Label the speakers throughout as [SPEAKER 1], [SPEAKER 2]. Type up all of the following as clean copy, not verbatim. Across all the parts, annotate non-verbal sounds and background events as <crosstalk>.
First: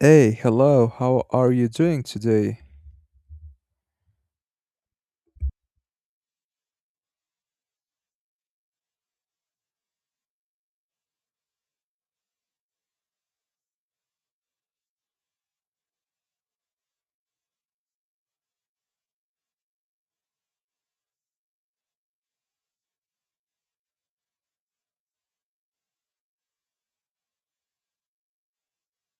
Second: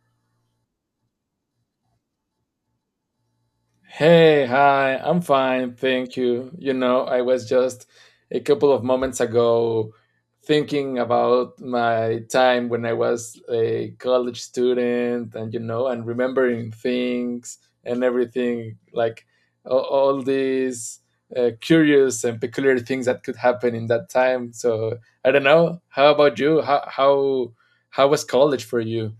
[SPEAKER 1] Hey, hello, how are you doing today?
[SPEAKER 2] Hey, hi, I'm fine, thank you. You know, I was just a couple of moments ago thinking about my time when I was a college student and, you know, and remembering things and everything, like all these curious and peculiar things that could happen in that time. So I don't know. How about you? How was college for you?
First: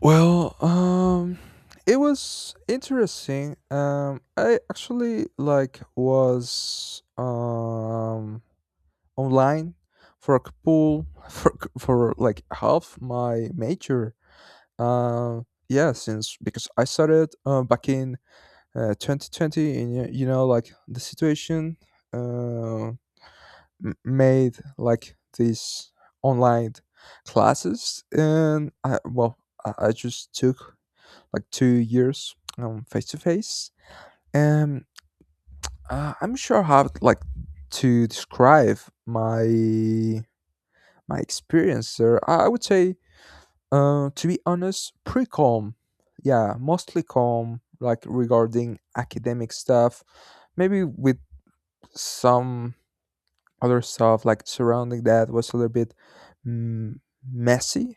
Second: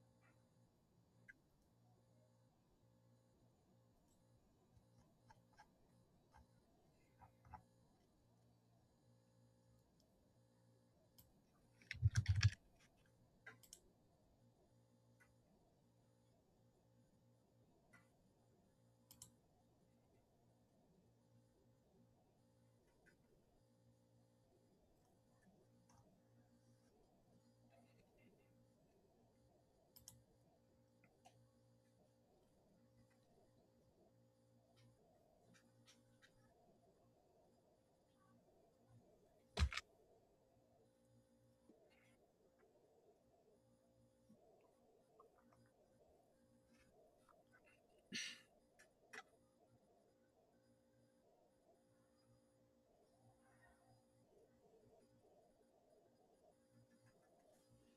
[SPEAKER 1] Well, um, it was interesting. I actually like was online for a couple <laughs> for for like half my major. Uh, yeah, since because I started back in 2020, and you know, like the situation uh, m- made like these online classes, and I just took like 2 years face to face, and I'm sure how like to describe my my experience there. I would say, to be honest, pretty calm. Yeah, mostly calm, like regarding academic stuff. Maybe with some other stuff like surrounding that was a little bit mm, messy.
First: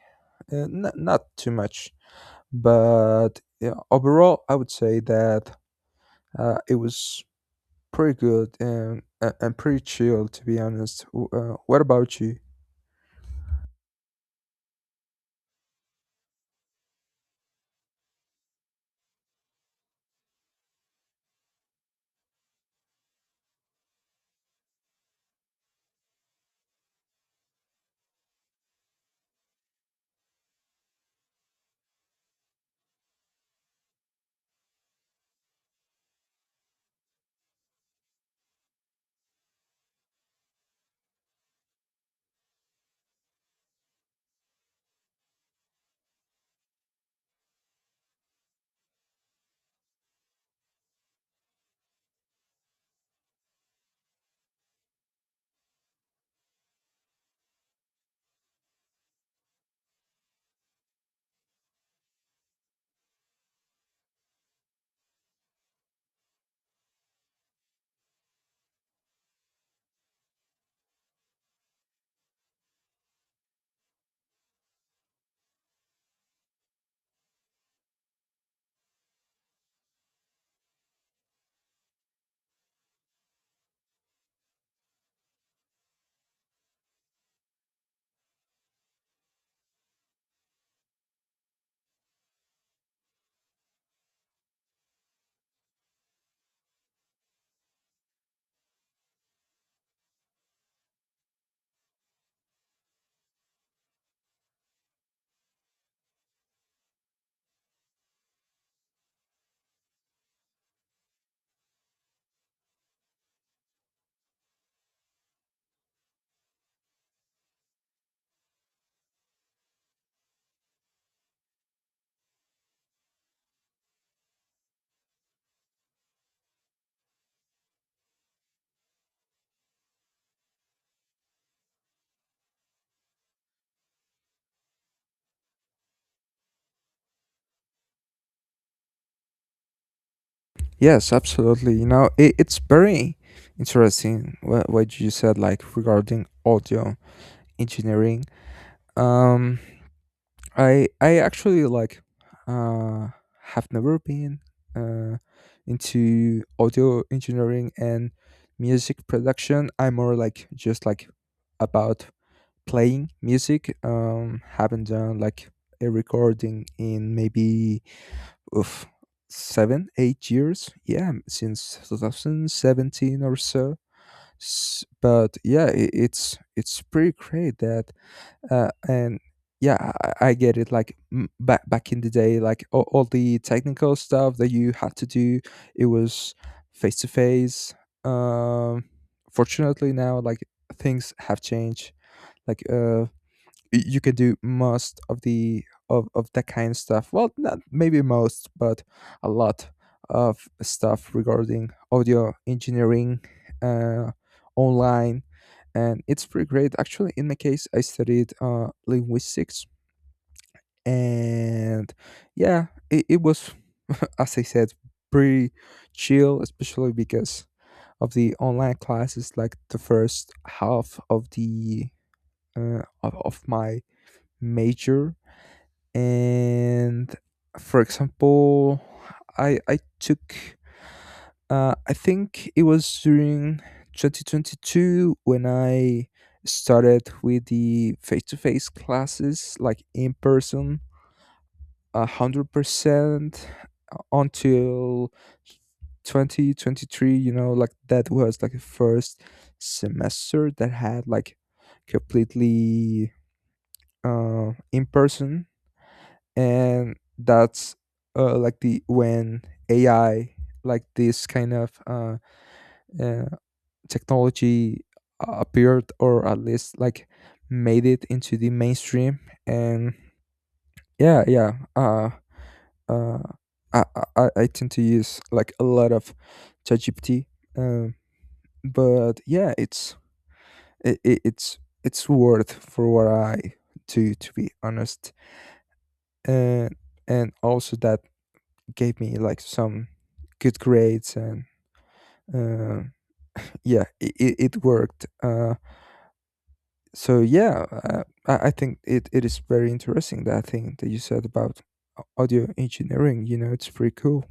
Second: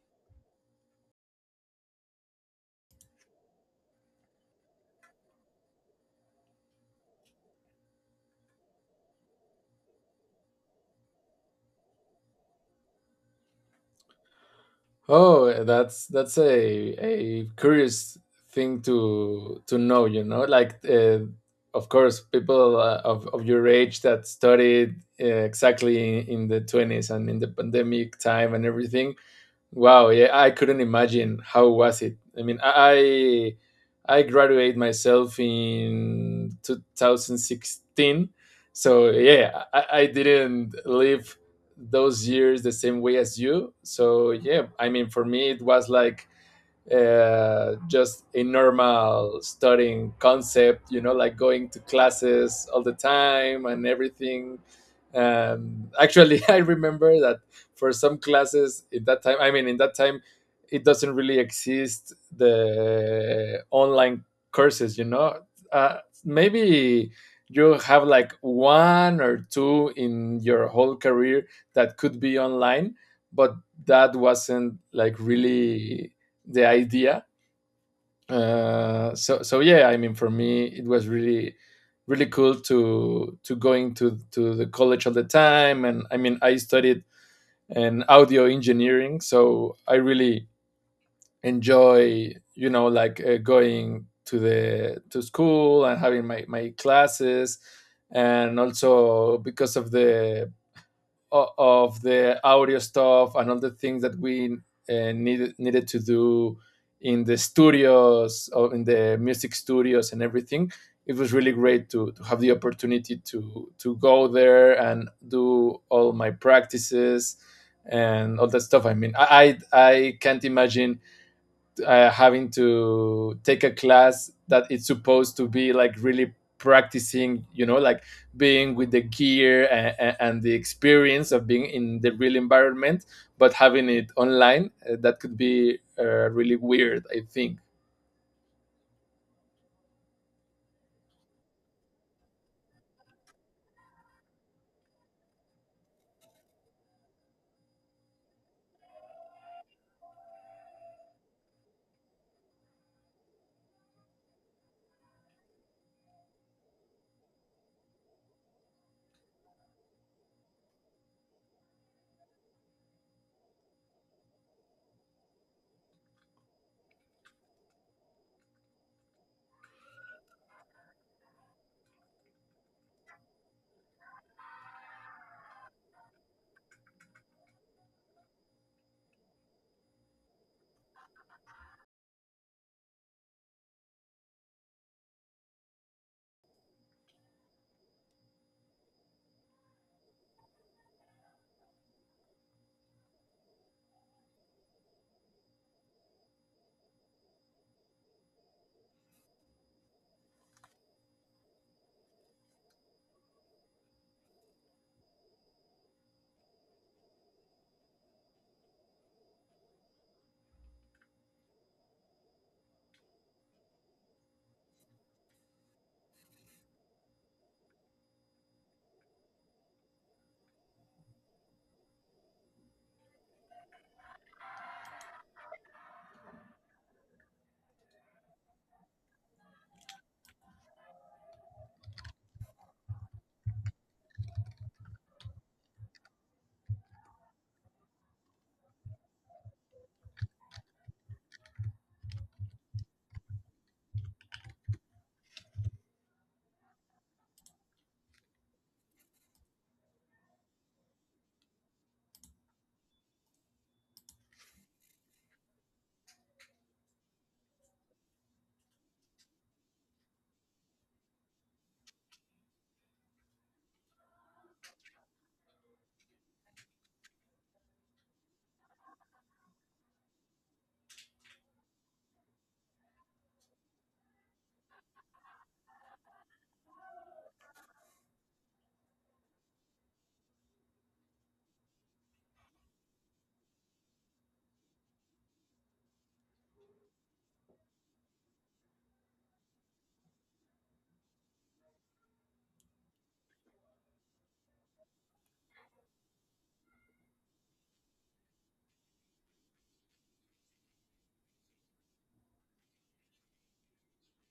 [SPEAKER 1] Not too much, but yeah, overall, I would say that it was pretty good and pretty chill, to be honest. What about you?
[SPEAKER 2] Oh, that's a curious thing to know, you know. Like, of course, people of your age that studied exactly in the twenties and in the pandemic time and everything. Wow, yeah, I couldn't imagine how was it. I mean, I graduated myself in 2016, so yeah, I didn't live those years the same way as you. So yeah, I mean, for me it was like just a normal studying concept, you know, like going to classes all the time and everything. Actually, <laughs> I remember that for some classes in that time, I mean, in that time, it doesn't really exist the online courses, you know. Uh, Maybe you have like one or two in your whole career that could be online, but that wasn't like really the idea. So yeah, I mean, for me, it was really cool to going to the college all the time, and I mean, I studied in audio engineering, so I really enjoy you know like going to the to school and having my classes and also because of the audio stuff and all the things that we needed to do in the studios or in the music studios and everything it was really great to have the opportunity to go there and do all my practices and all that stuff. I mean I can't imagine having to take a class that it's supposed to be like really practicing, you know, like being with the gear and the experience of being in the real environment but having it online, that could be really weird, I think.
[SPEAKER 1] Yes, absolutely. You know, it's very interesting what you said, like regarding audio engineering. Um, I actually like uh have never been uh into audio engineering and music production. I'm more like just like about playing music. Haven't done like a recording in maybe oof, seven, 8 years. Yeah, since 2017 or so. But yeah, I it's pretty great that and yeah, I get it. Like back in the day, like all the technical stuff that you had to do, it was face to face. Um, Fortunately, now like things have changed. Like you can do most of that kind of stuff, well, not maybe most but a lot of stuff regarding audio engineering, uh, online, and it's pretty great. Actually, in my case, I studied linguistics, and yeah, it was, <laughs> as I said, pretty chill, especially because of the online classes, like the first half of the of my major. And for example, I took, I think it was during 2022 when I started with the face-to-face classes, like in person 100%, until 2023. You know, like that was like the first semester that had like completely in person, and that's like the when AI, like this kind of uh, technology, appeared, or at least like made it into the mainstream. And yeah yeah uh, uh, I, I, I I tend to use like a lot of ChatGPT, um, but yeah, it's, it's worth for what I do, to be honest. and and also that gave me like some good grades, and uh, yeah, it it worked. So yeah, I think it is very interesting that thing that you said about audio engineering. You know, it's pretty cool.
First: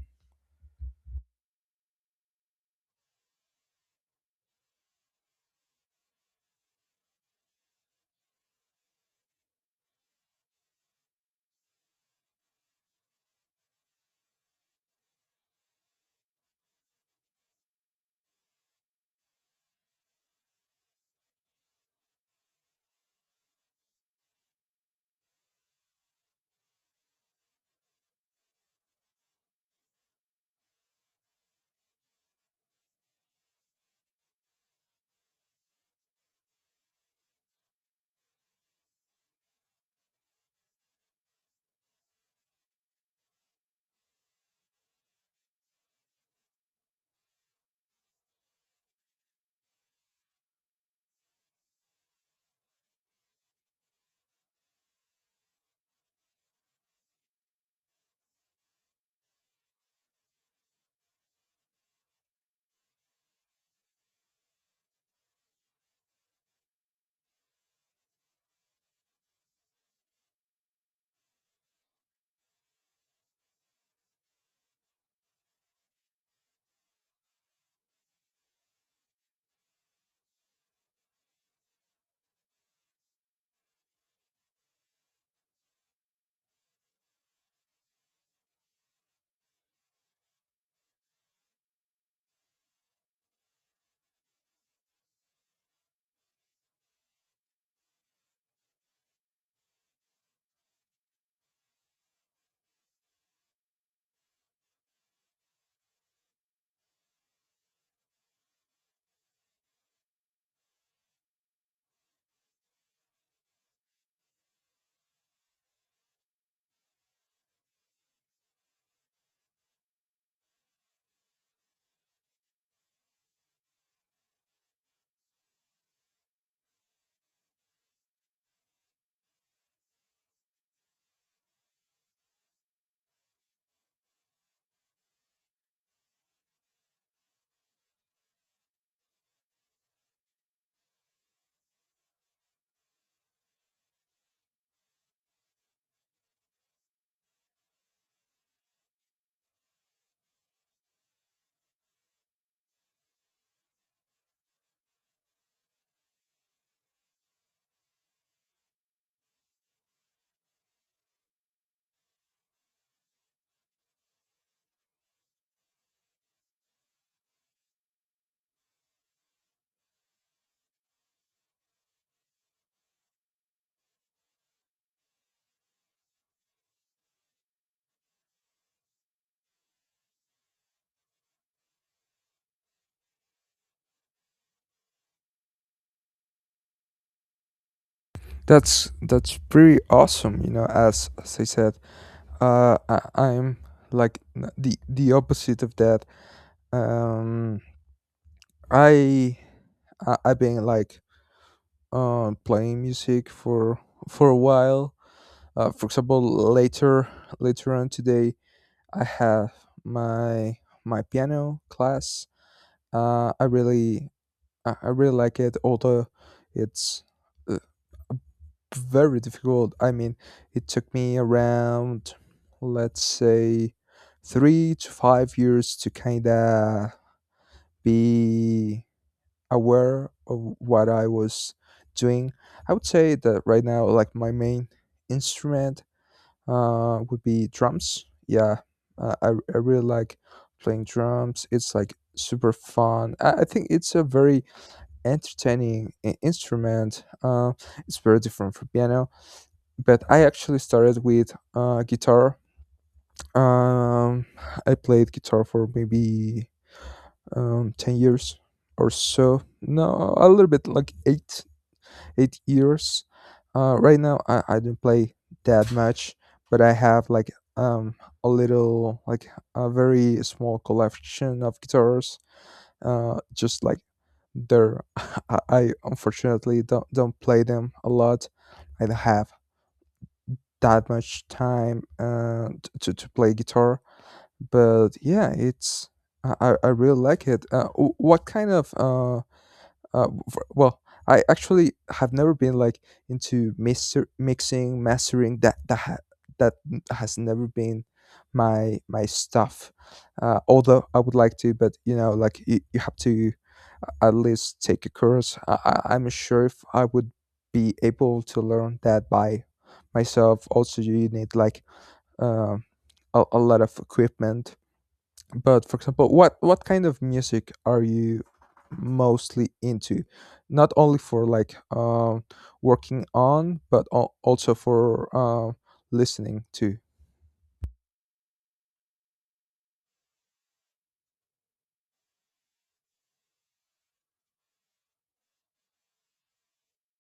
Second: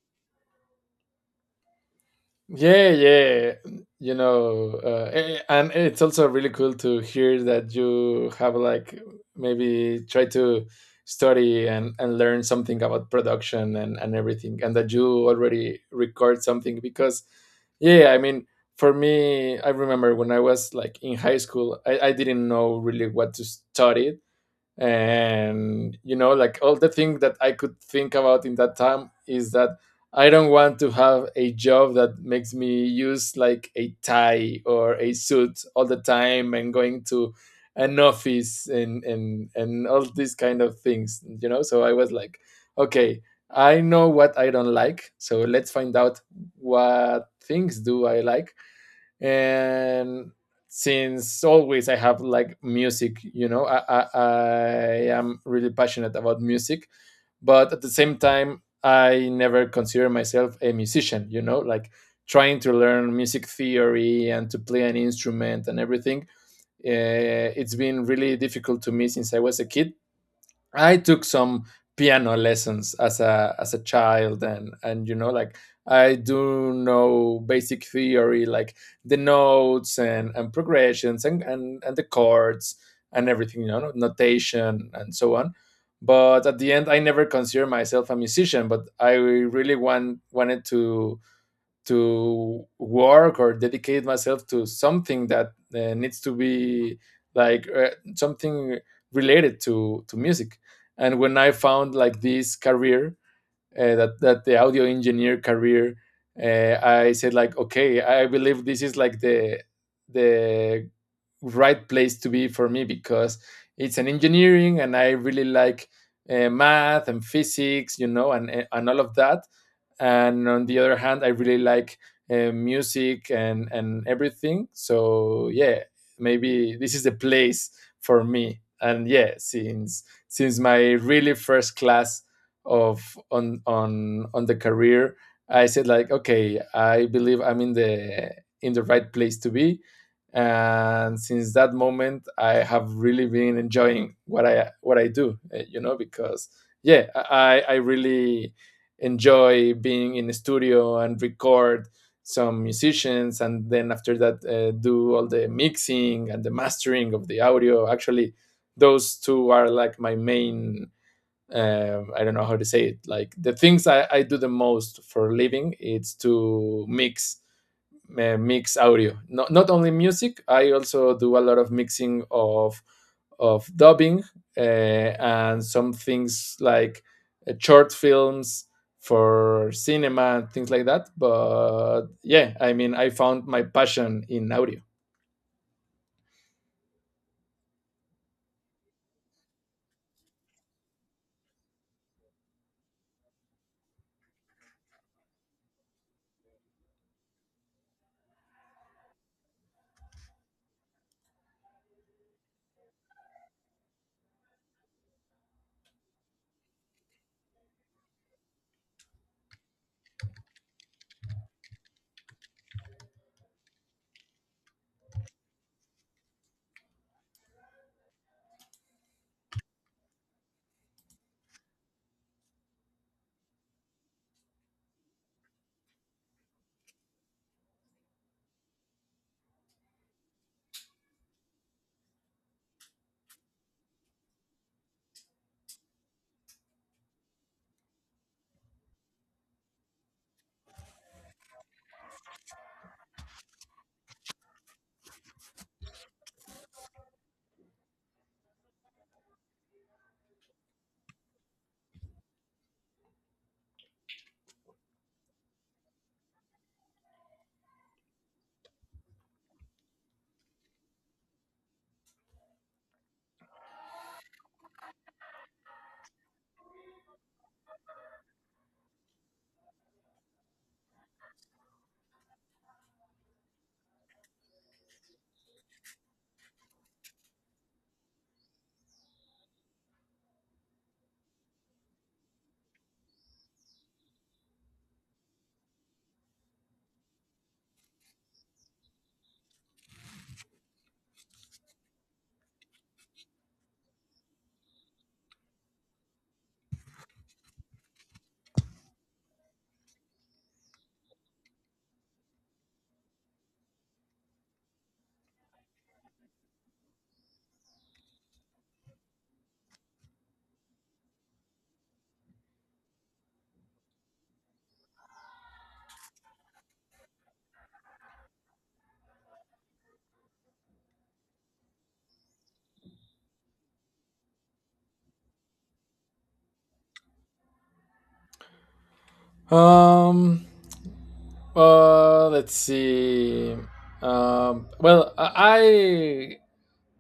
[SPEAKER 2] Yeah, yeah. You know, and it's also really cool to hear that you have like maybe try to study and learn something about production and everything, and that you already record something. Because, yeah, I mean, for me, I remember when I was like in high school, I didn't know really what to study. And you know like all the thing that I could think about in that time is that I don't want to have a job that makes me use like a tie or a suit all the time and going to an office and and all these kind of things, you know. So I was like, okay, I know what I don't like, so let's find out what things do I like. And since always I have like music, you know. I am really passionate about music, but at the same time I never consider myself a musician, you know, like trying to learn music theory and to play an instrument and everything. It's been really difficult to me since I was a kid. I took some piano lessons as a child, and you know like I do know basic theory like the notes and progressions and and the chords and everything, you know, notation and so on. But at the end I never consider myself a musician, but I really wanted to work or dedicate myself to something that needs to be like something related to music. And when I found like this career, that that the audio engineer career, I said like, okay, I believe this is like the right place to be for me because it's an engineering, and I really like math and physics, you know, and and all of that. And on the other hand, I really like music and everything. So yeah, maybe this is the place for me. And yeah, since my really first class of on the career I said like okay I believe I'm in the right place to be. And since that moment I have really been enjoying what I do, you know. Because yeah i really enjoy being in the studio and record some musicians, and then after that do all the mixing and the mastering of the audio. Actually those two are like my main, I don't know how to say it. Like the things I do the most for a living, it's to mix, mix audio. Not not only music. I also do a lot of mixing of dubbing and some things like short films for cinema and things like that. But yeah, I mean, I found my passion in audio.
[SPEAKER 1] That's pretty awesome. You know, as I said, I'm like the opposite of that. Um, I, I, I've been like playing music for a while. For example, later later on today, I have my my piano class. Uh, I really I really like it, although it's uh, very difficult. I mean, it took me around, let's say, 3 to 5 years to kind of be aware of what I was doing. I would say that right now, like my main instrument would be drums. Yeah, uh, I, I really like playing drums. It's like super fun. I think it's a very entertaining instrument. It's very different from piano, but I actually started with guitar. Um, I played guitar for maybe 10 years or so. No, a little bit like eight years. Right now, I don't play that much, but I have like um, a little, like a very small collection of guitars. Just like there. <laughs> I unfortunately don't play them a lot. I don't have that much time, to play guitar, but yeah, it's, I really like it. W- what kind of for, well, I actually have never been like into mixing, mastering. That has never been my stuff. Although I would like to, but you know, like you have to, at least, take a course. I'm sure if I would be able to learn that by myself. Also, you need like um a lot of equipment. But for example, what kind of music are you mostly into? Not only for like working on, but also for listening to.
[SPEAKER 2] Um. Let's see. Well, I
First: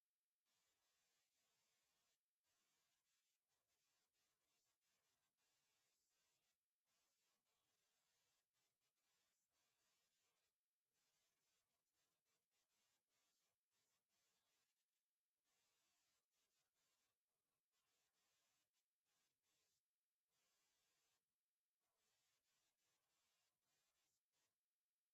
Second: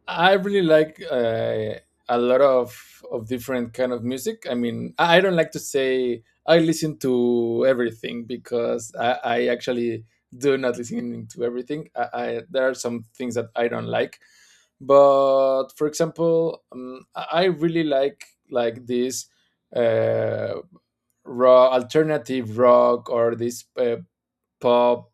[SPEAKER 2] I really like a lot of different kind of music. I mean, I don't like to say I listen to everything because I actually do not listen to everything. I there are some things that I don't like, but for example, I really like this uh, raw alternative rock or this pop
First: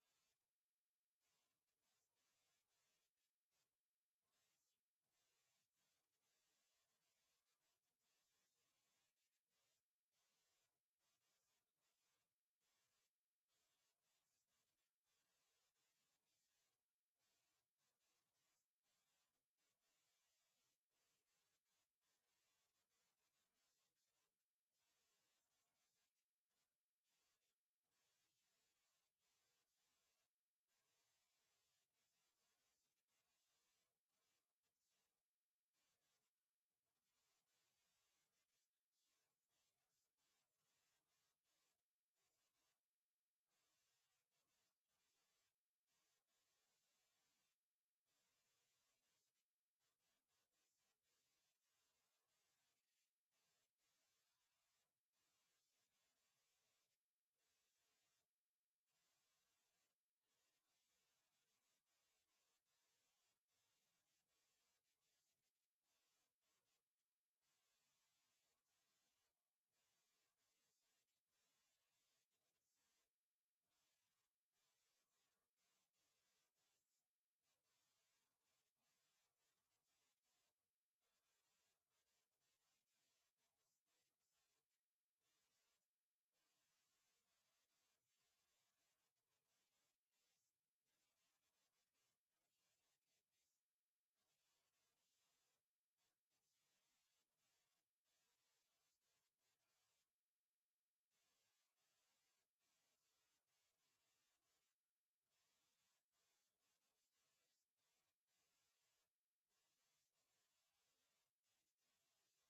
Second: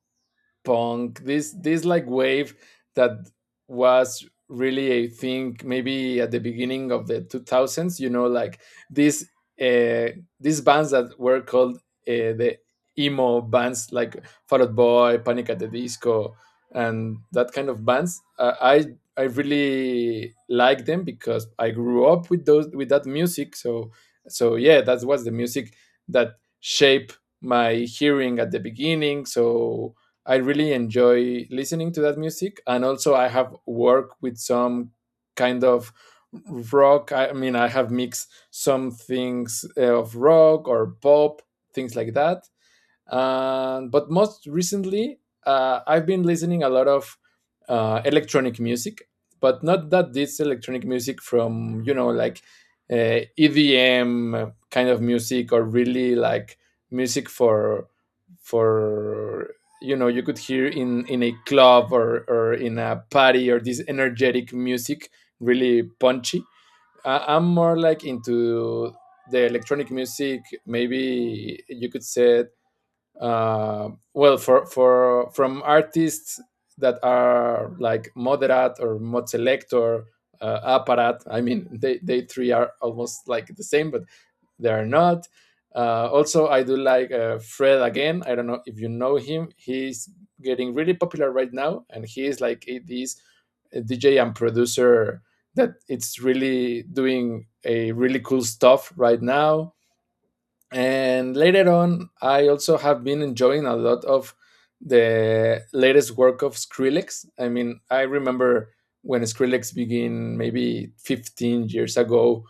[SPEAKER 2] punk, this like wave that was really a thing maybe at the beginning of the 2000s, you know like these uh these bands that were called the emo bands like Fall Out Boy, Panic at the Disco, and that kind of bands. I really like them because I grew up with those with that music. So so yeah, that was the music that shaped my hearing at the beginning. So I really enjoy listening to that music. And also, I have worked with some kind of rock. I mean, I have mixed some things of rock or pop, things like that. But most recently, I've been listening a lot of electronic music, but not that this electronic music from you know like EDM kind of music or really like music for you know you could hear in a club or in a party or this energetic music, really punchy. I'm more like into the electronic music. Maybe you could say well for from artists that are like Moderat or Mod Selector, Apparat. I mean <laughs> they three are almost like the same, but they are not. Also I do like Fred Again, I don't know if you know him. He's getting really popular right now, and he is like a, this DJ and producer that it's really doing a really cool stuff right now. And later on I also have been enjoying a lot of the latest work of Skrillex. I mean I remember when Skrillex began maybe 15 years ago.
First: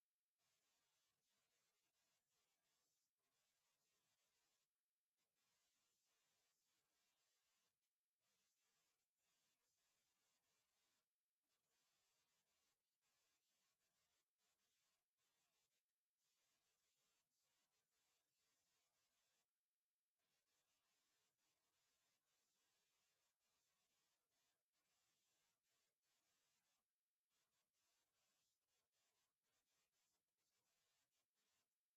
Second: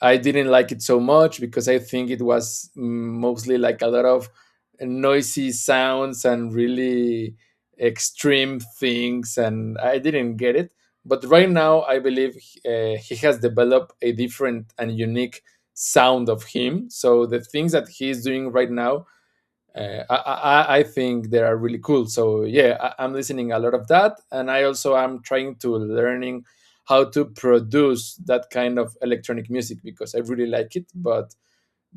[SPEAKER 2] I didn't like it so much because I think it was mostly like a lot of noisy sounds and really extreme things, and I didn't get it. But right now, I believe he has developed a different and unique sound of him. So the things that he's doing right now, I think they are really cool. So yeah, I'm listening a lot of that. And I also am trying to learning how to produce that kind of electronic music because I really like it. But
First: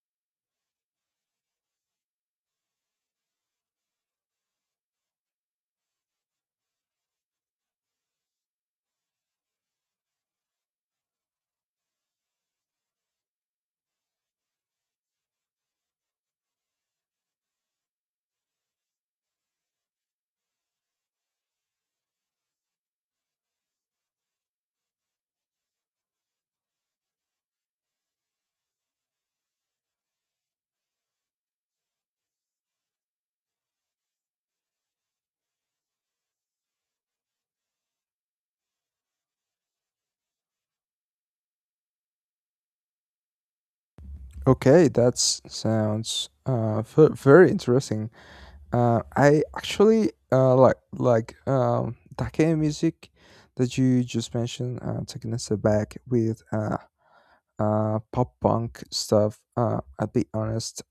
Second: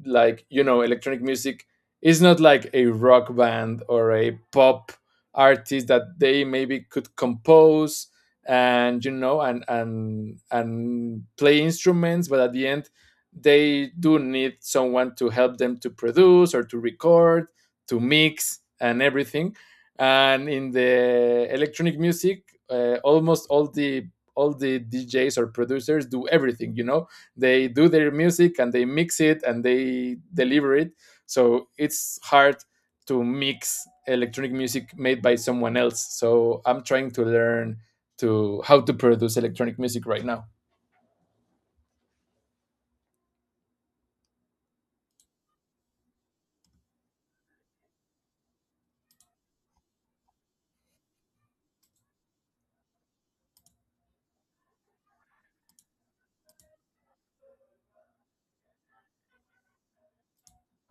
[SPEAKER 2] like you know electronic music is not like a rock band or a pop artist that they maybe could compose, and you know and and play instruments. But at the end they do need someone to help them to produce or to record, to mix and everything. And in the electronic music, almost all the DJs or producers do everything, you know. They do their music and they mix it and they deliver it. So it's hard to mix electronic music made by someone else, so I'm trying to learn to how to produce electronic music right now.
[SPEAKER 1] Okay, that sounds very interesting. I actually like that kind of music that you just mentioned. Taking us back with pop punk stuff. I'll be honest,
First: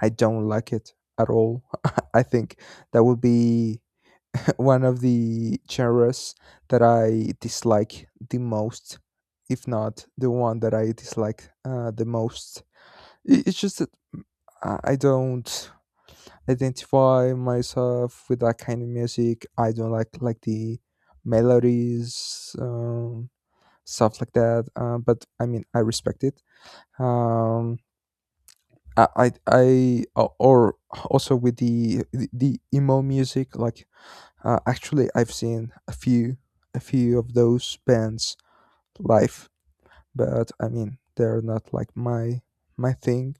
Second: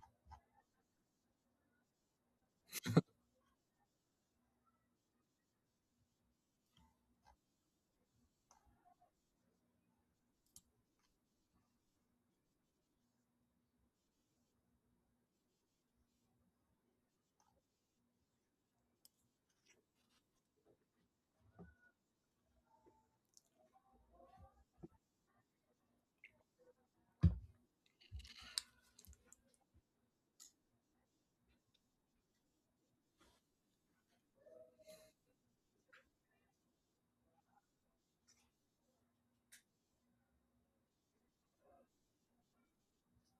[SPEAKER 1] I don't like it at all. <laughs> I think that would be <laughs> one of the genres that I dislike the most, if not the one that I dislike the most. It's just that mm, I don't identify myself with that kind of music. I don't like the melodies, um, stuff like that. But I mean, I respect it. Um, or also with the emo music. Like actually, I've seen a few of those bands live, but I mean, they're not like my thing.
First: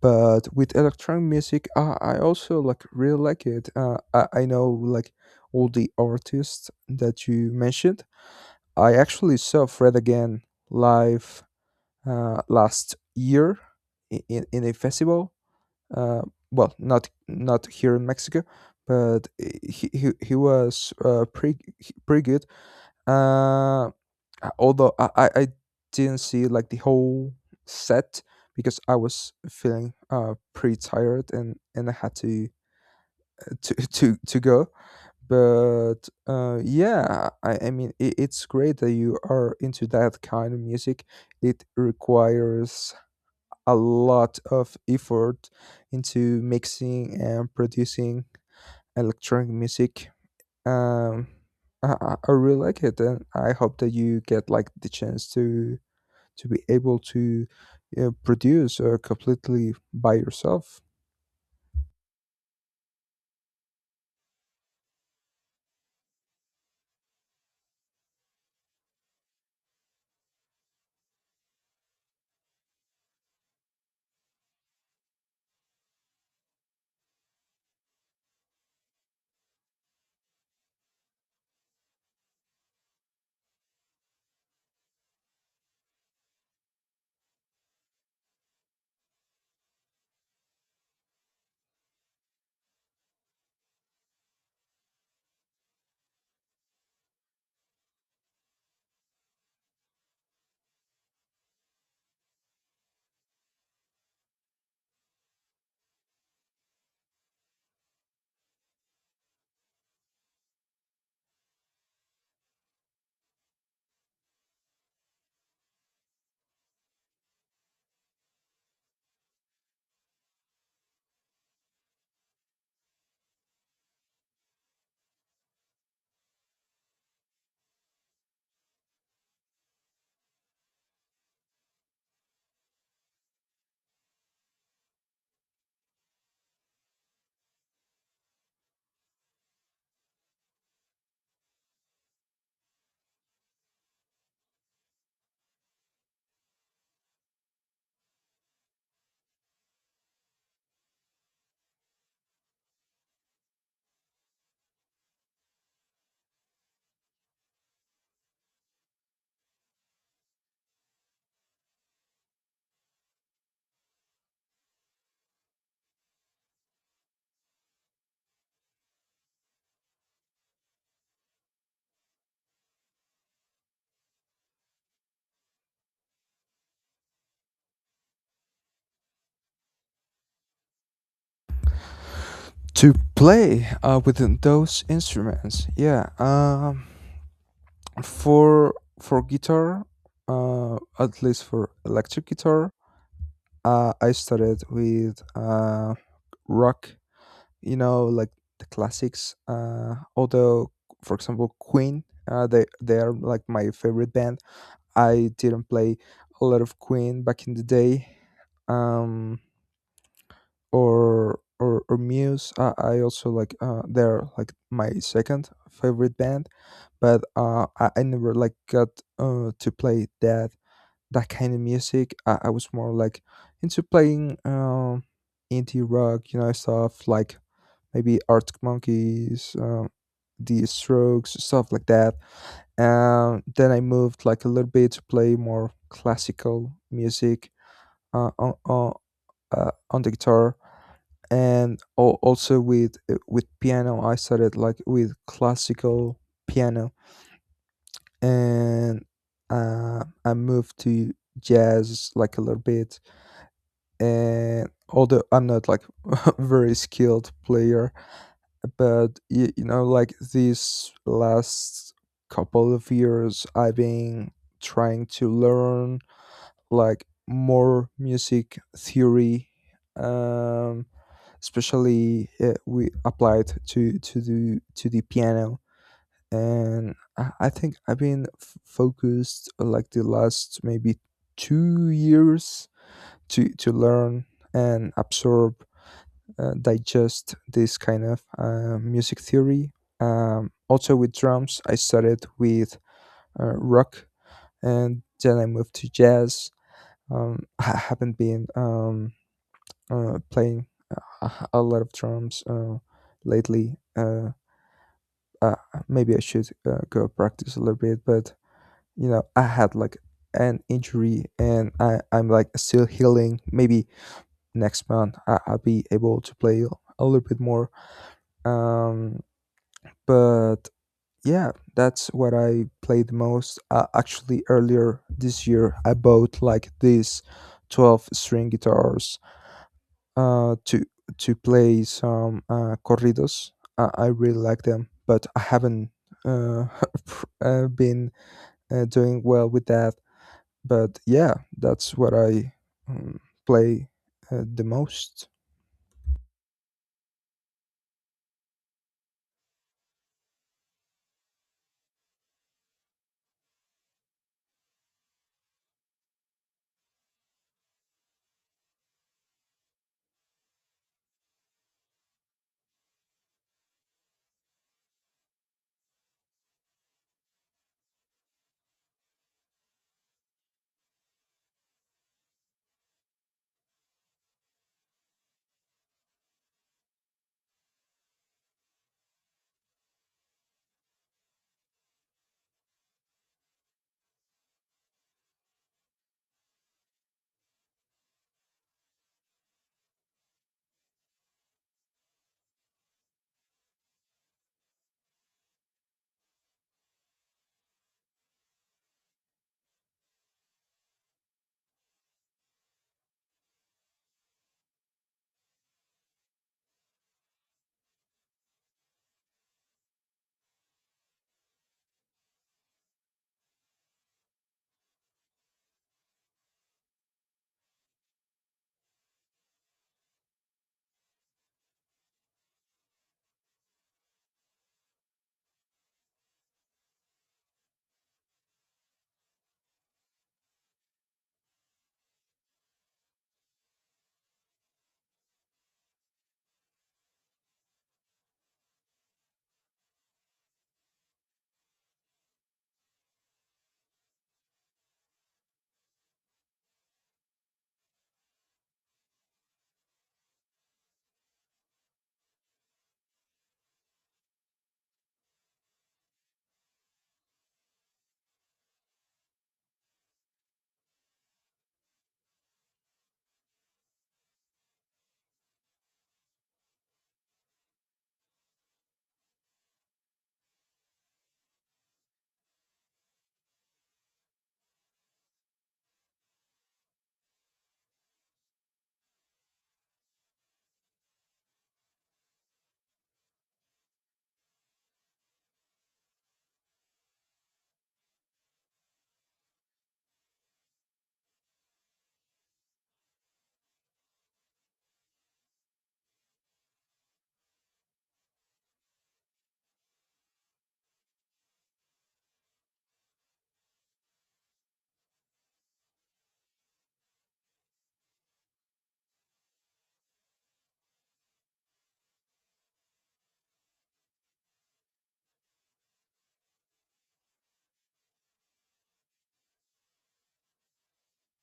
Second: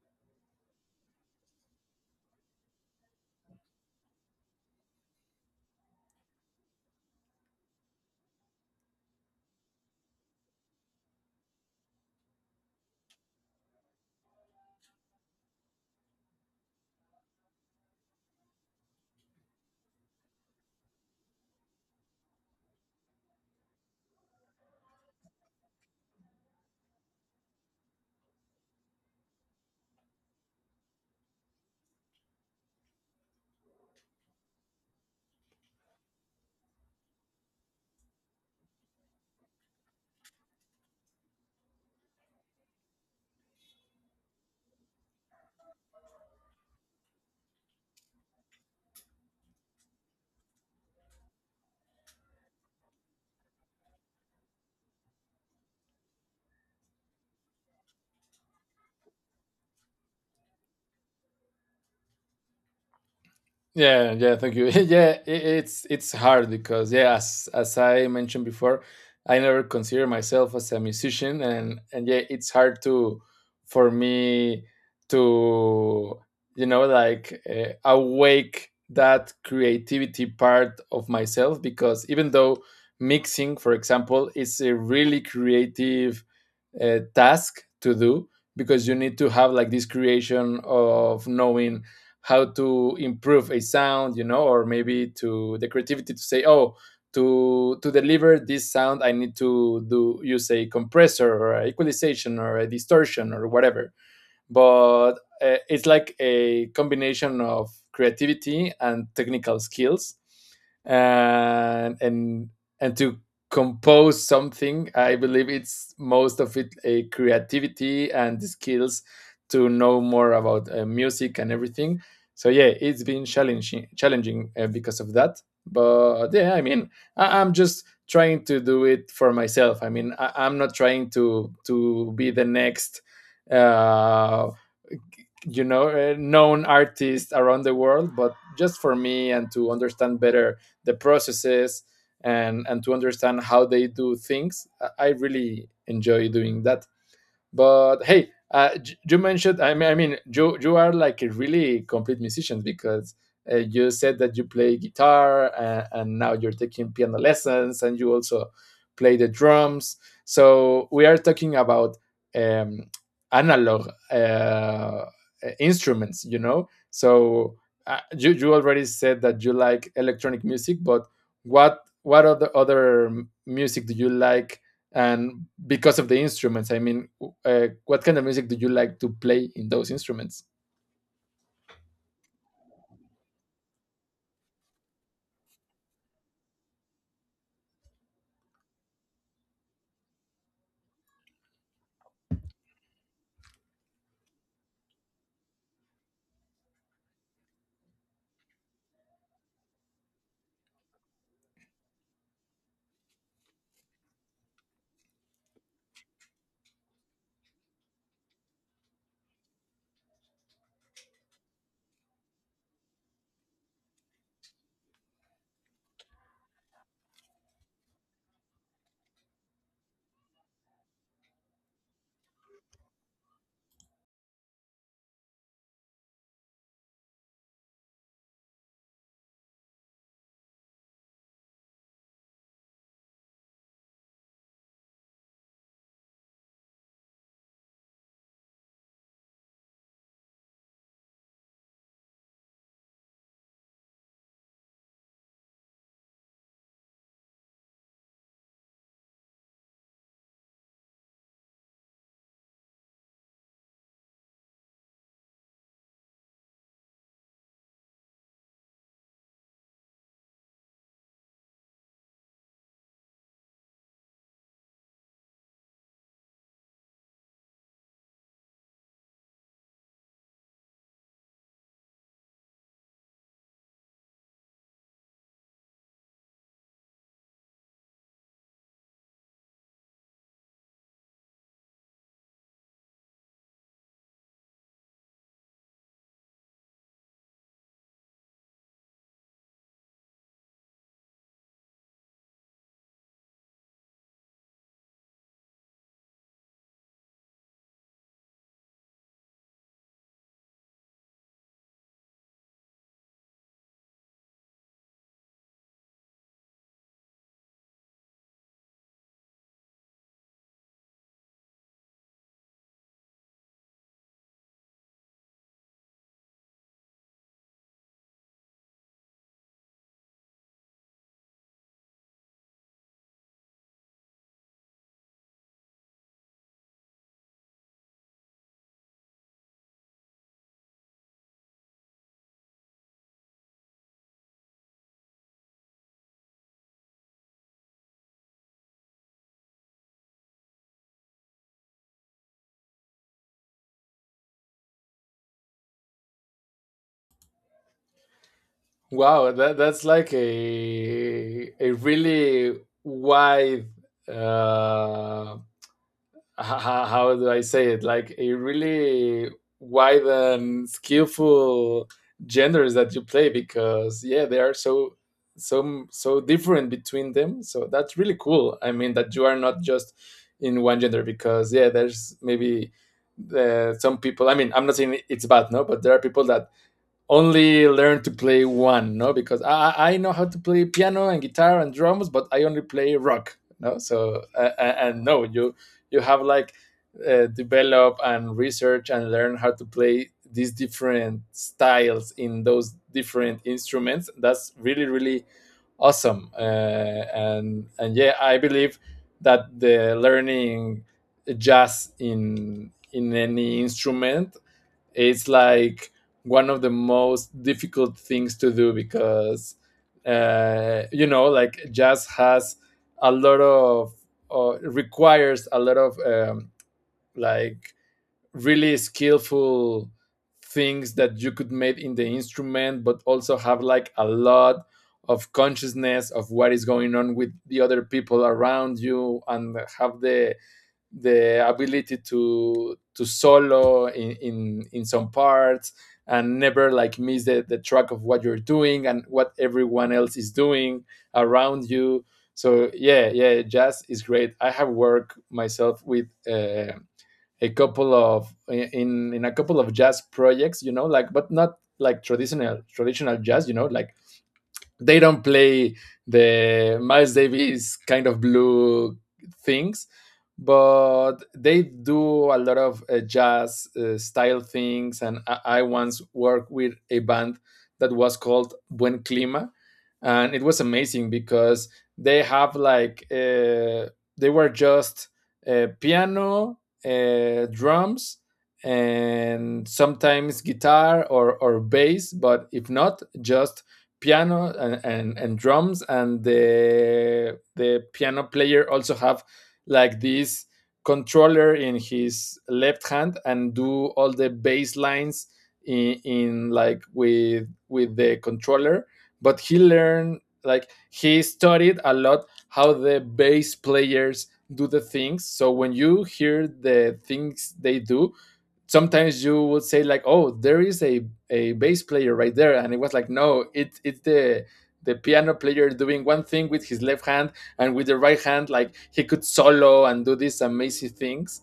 [SPEAKER 1] But with electronic music, I also like really like it. I know like all the artists that you mentioned. I actually saw Fred again live last year in a festival, uh, well, not here in Mexico, but he was pretty good. Uh, although I didn't see like the whole set because I was feeling pretty tired, and I had to <laughs> to go. But yeah, I mean, it's great that you are into that kind of music. It requires a lot of effort into mixing and producing electronic music. Um, I really like it, and I hope that you get like the chance to be able to produce completely by yourself.
[SPEAKER 2] Yeah, yeah, thank you. <laughs> Yeah, I it's hard because yeah, as I mentioned before, I never consider myself as a musician, and yeah, it's hard to for me to awake that creativity part of myself because even though mixing, for example, is a really creative task to do because you need to have like this creation of knowing how to improve a sound or maybe to the creativity to say oh to deliver this sound I need to do use a compressor or a equalization or a distortion or whatever but it's like a combination of creativity and technical skills and and and to compose something I believe it's most of it a creativity and the skills to know more about music and everything. So yeah, it's been challenging because of that, but yeah, I mean I'm just trying to do it for myself. I mean I'm not trying to be the next uh known artists around the world, but just for me and to understand better the processes and to understand how they do things. I really enjoy doing that. But hey, you mentioned. I mean, you are like a really complete musician because you said that you play guitar and now you're taking piano lessons and you also play the drums. So we are talking about um, analog instruments, you know. So you already said that you like electronic music, but what other music do you like, and because of the instruments, I mean what kind of music do you like to play in those instruments?
[SPEAKER 1] To play with those instruments, yeah. For for guitar, at least for electric guitar, I started with rock, you know, like the classics. Although, for example, Queen, they are like my favorite band. I didn't play a lot of Queen back in the day, um, or Muse. I also like they're like my second favorite band, but I never like got to play that kind of music. I was more like into playing indie rock, you know, stuff like maybe Arctic Monkeys, The Strokes, stuff like that. Then I moved like a little bit to play more classical music uh, on on, on the guitar and also with piano. I started like with classical piano, and I moved to jazz like a little bit, and although I'm not like <laughs> very skilled player, but you know, like these last couple of years, I've been trying to learn like more music theory, um, especially we applied to the piano. And I think I've been focused, like the last maybe 2 years, to learn and absorb, digest this kind of music theory. Also, with drums, I started with rock, and then I moved to jazz. <laughs> I haven't been playing a lot of drums lately. Uh, Maybe I should go practice a little bit, but you know, I had like an injury, and I'm like still healing. Maybe next month, I'll be able to play a little bit more. Um, But yeah, that's what I play the most. Actually, earlier this year, I bought like these 12 string guitars uh, to to play some corridos. I really like them, but I haven't uh, <laughs> been doing well with that. But yeah, that's what I um, play the most.
[SPEAKER 2] Wow, that's like a really wide uh how do I say it? Like a really wide and skillful genders that you play, because yeah, they are so so different between them. So that's really cool. I mean, that you are not just in one gender, because yeah, there's maybe some people. I mean, I'm not saying it's bad, no, but there are people that only learn to play one, no? Because I know how to play piano and guitar and drums, but I only play rock, no? So and no, you have like develop and research and learn how to play these different styles in those different instruments. That's really really awesome, and yeah, I believe that the learning jazz in any instrument, it's like one of the most difficult things to do because you know like jazz has a lot of requires a lot of like really skillful things that you could make in the instrument but also have like a lot of consciousness of what is going on with the other people around you, and have the ability to solo in in some parts and never like miss the track of what you're doing and what everyone else is doing around you. So yeah, yeah, jazz is great. I have worked myself with a couple of in a couple of jazz projects, you know, like, but not like traditional jazz, you know, like they don't play the Miles Davis kind of blue things, but they do a lot of jazz style things. And I once worked with a band that was called Buen Clima, and it was amazing because they have like they were just piano, drums, and sometimes guitar or bass, but if not, just piano and drums. And the piano player also have like this controller in his left hand and do all the bass lines in like with the controller, but he learned, like he studied a lot how the bass players do the things. So when you hear the things they do, sometimes you would say like, oh, there is a bass player right there. And it was like, no, it's the piano player doing one thing with his left hand, and with the right hand like he could solo and do these amazing things.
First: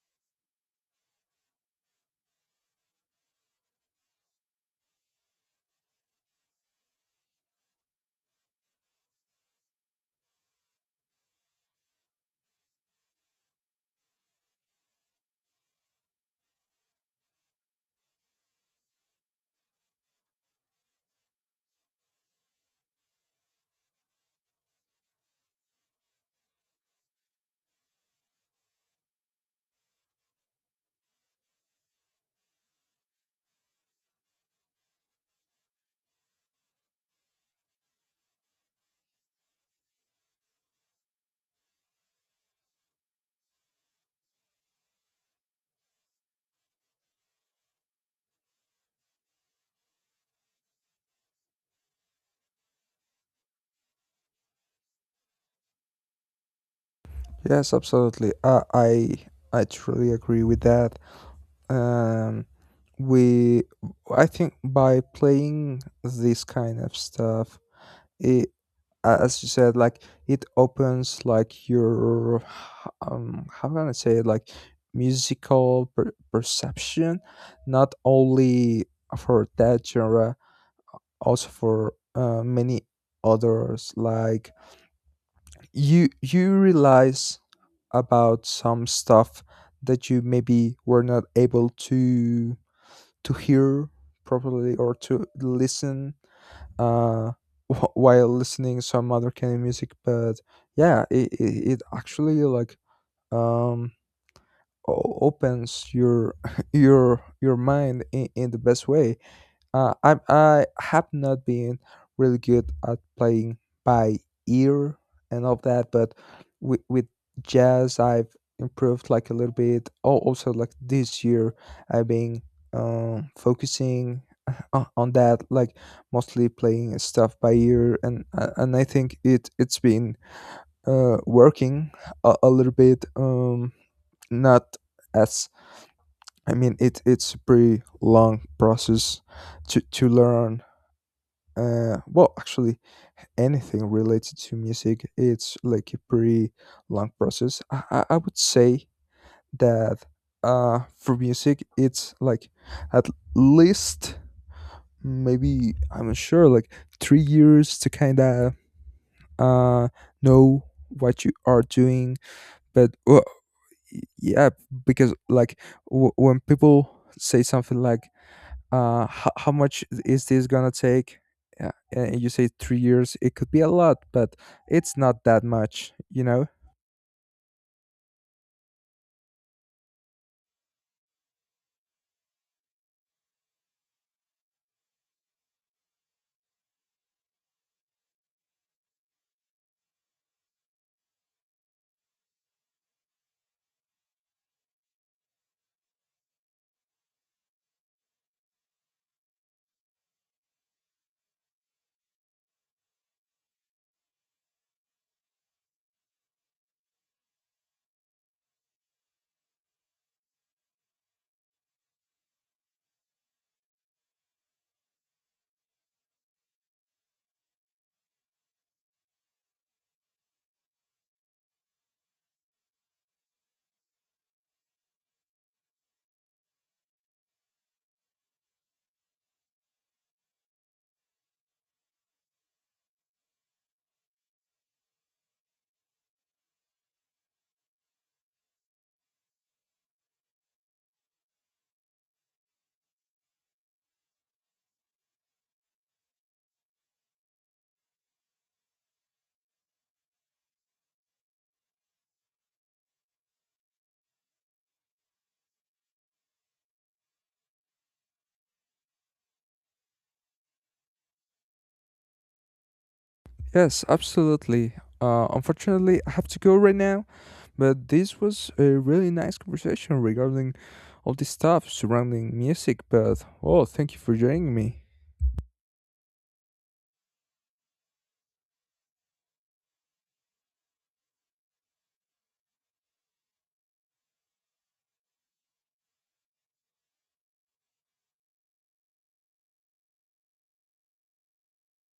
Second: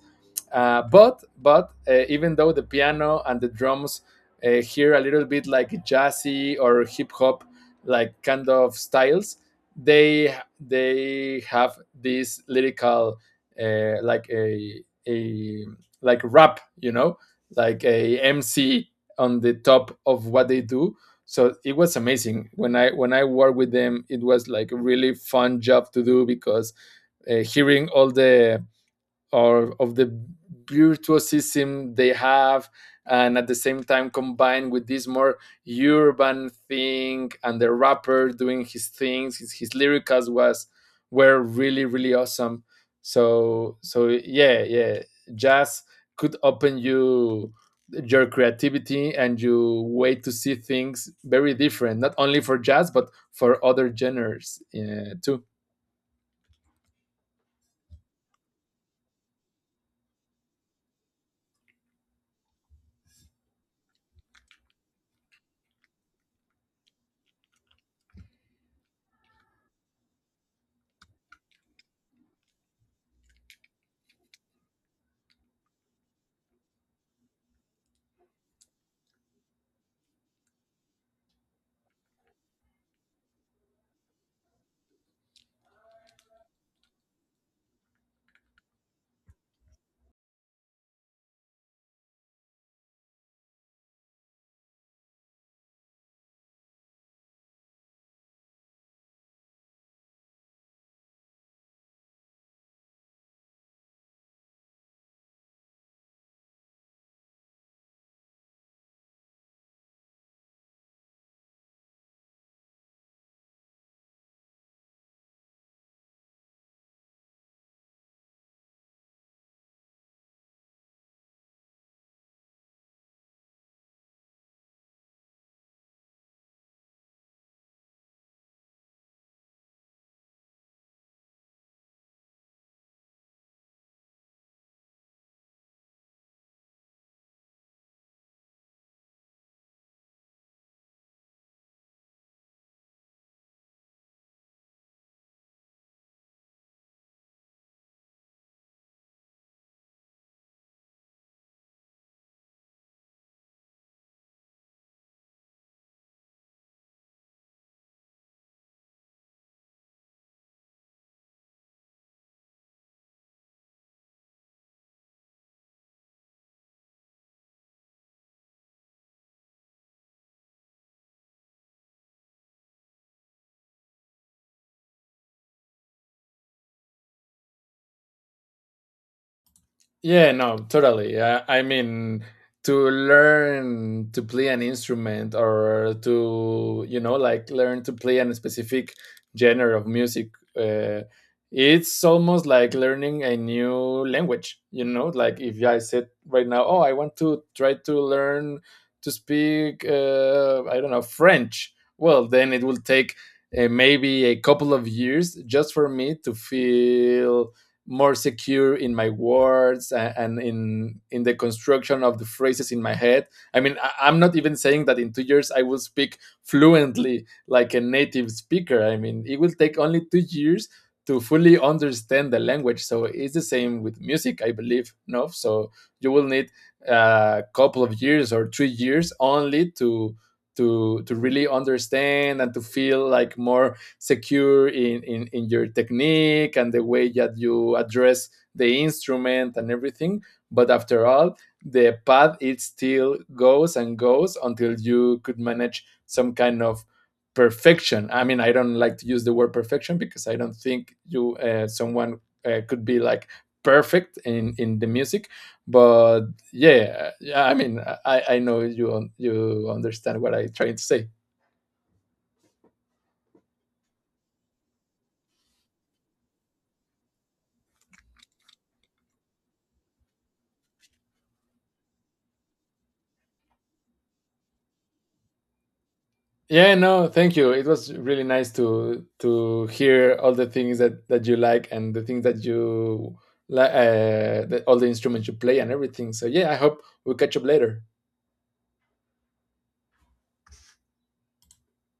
[SPEAKER 2] But Even though the piano and the drums hear a little bit like jazzy or hip hop like kind of styles, they they have this lyrical like a like rap, you know, like a MC on the top of what they do. So it was amazing when I worked with them. It was like a really fun job to do because hearing all the or of the virtuosism they have, and at the same time combined with this more urban thing and the rapper doing his things, his lyricals was were really really awesome. So so yeah, yeah, jazz could open you your creativity and you way to see things very different, not only for jazz but for other genres too.
[SPEAKER 1] Yes, absolutely. I truly agree with that. Um, we I think by playing this kind of stuff, it, as you said, like it opens like your how can I say it, like musical perception, not only for that genre, also for many others. Like you realize about some stuff that you maybe were not able to hear properly or to listen, uh, <laughs> while listening some other kind of music. But yeah, it actually like um, opens your <laughs> your mind in the best way. I have not been really good at playing by ear and all that, but with jazz I've improved like a little bit. Oh, also, like this year I've been focusing <laughs> on that, like mostly playing stuff by ear, and I think it's been working a little bit. Not as I mean, it's a pretty long process to learn. Actually, anything related to music, it's like a pretty long process. I would say that, for music, it's like at least, maybe I'm not sure, like 3 years to kind of uh know what you are doing. But well, yeah, because like when people say something like how much is this gonna take, and you say 3 years, it could be a lot, but it's not that much, you know?
[SPEAKER 2] Yeah, no, totally. I mean, to learn to play an instrument or to, you know, like learn to play a specific genre of music, uh, it's almost like learning a new language, you know? Like if I said right now, oh, I want to try to learn to speak, I don't know, French. Well, then it will take maybe a couple of years, just for me to feel more secure in my words and in the construction of the phrases in my head. I mean, I am not even saying that in 2 years I will speak fluently like a native speaker. I mean it will take only 2 years to fully understand the language. So it's the same with music, I believe, no? So you will need a couple of years or 3 years only to to really understand and to feel like more secure in, in your technique and the way that you address the instrument and everything. But after all, the path it still goes and goes until you could manage some kind of perfection. I mean, I don't like to use the word perfection because I don't think you someone could be like perfect in the music. But yeah, yeah. I mean, I know you understand what I'm trying to say.
[SPEAKER 1] Yes, absolutely. Uh, unfortunately I have to go right now, but this was a really nice conversation regarding all this stuff surrounding music. But oh, thank you for joining me.
[SPEAKER 2] Yeah, no, thank you. It was really nice to hear all the things that that you like, and the things that you like, the, all the instruments you play and everything. So yeah, I hope we catch up later.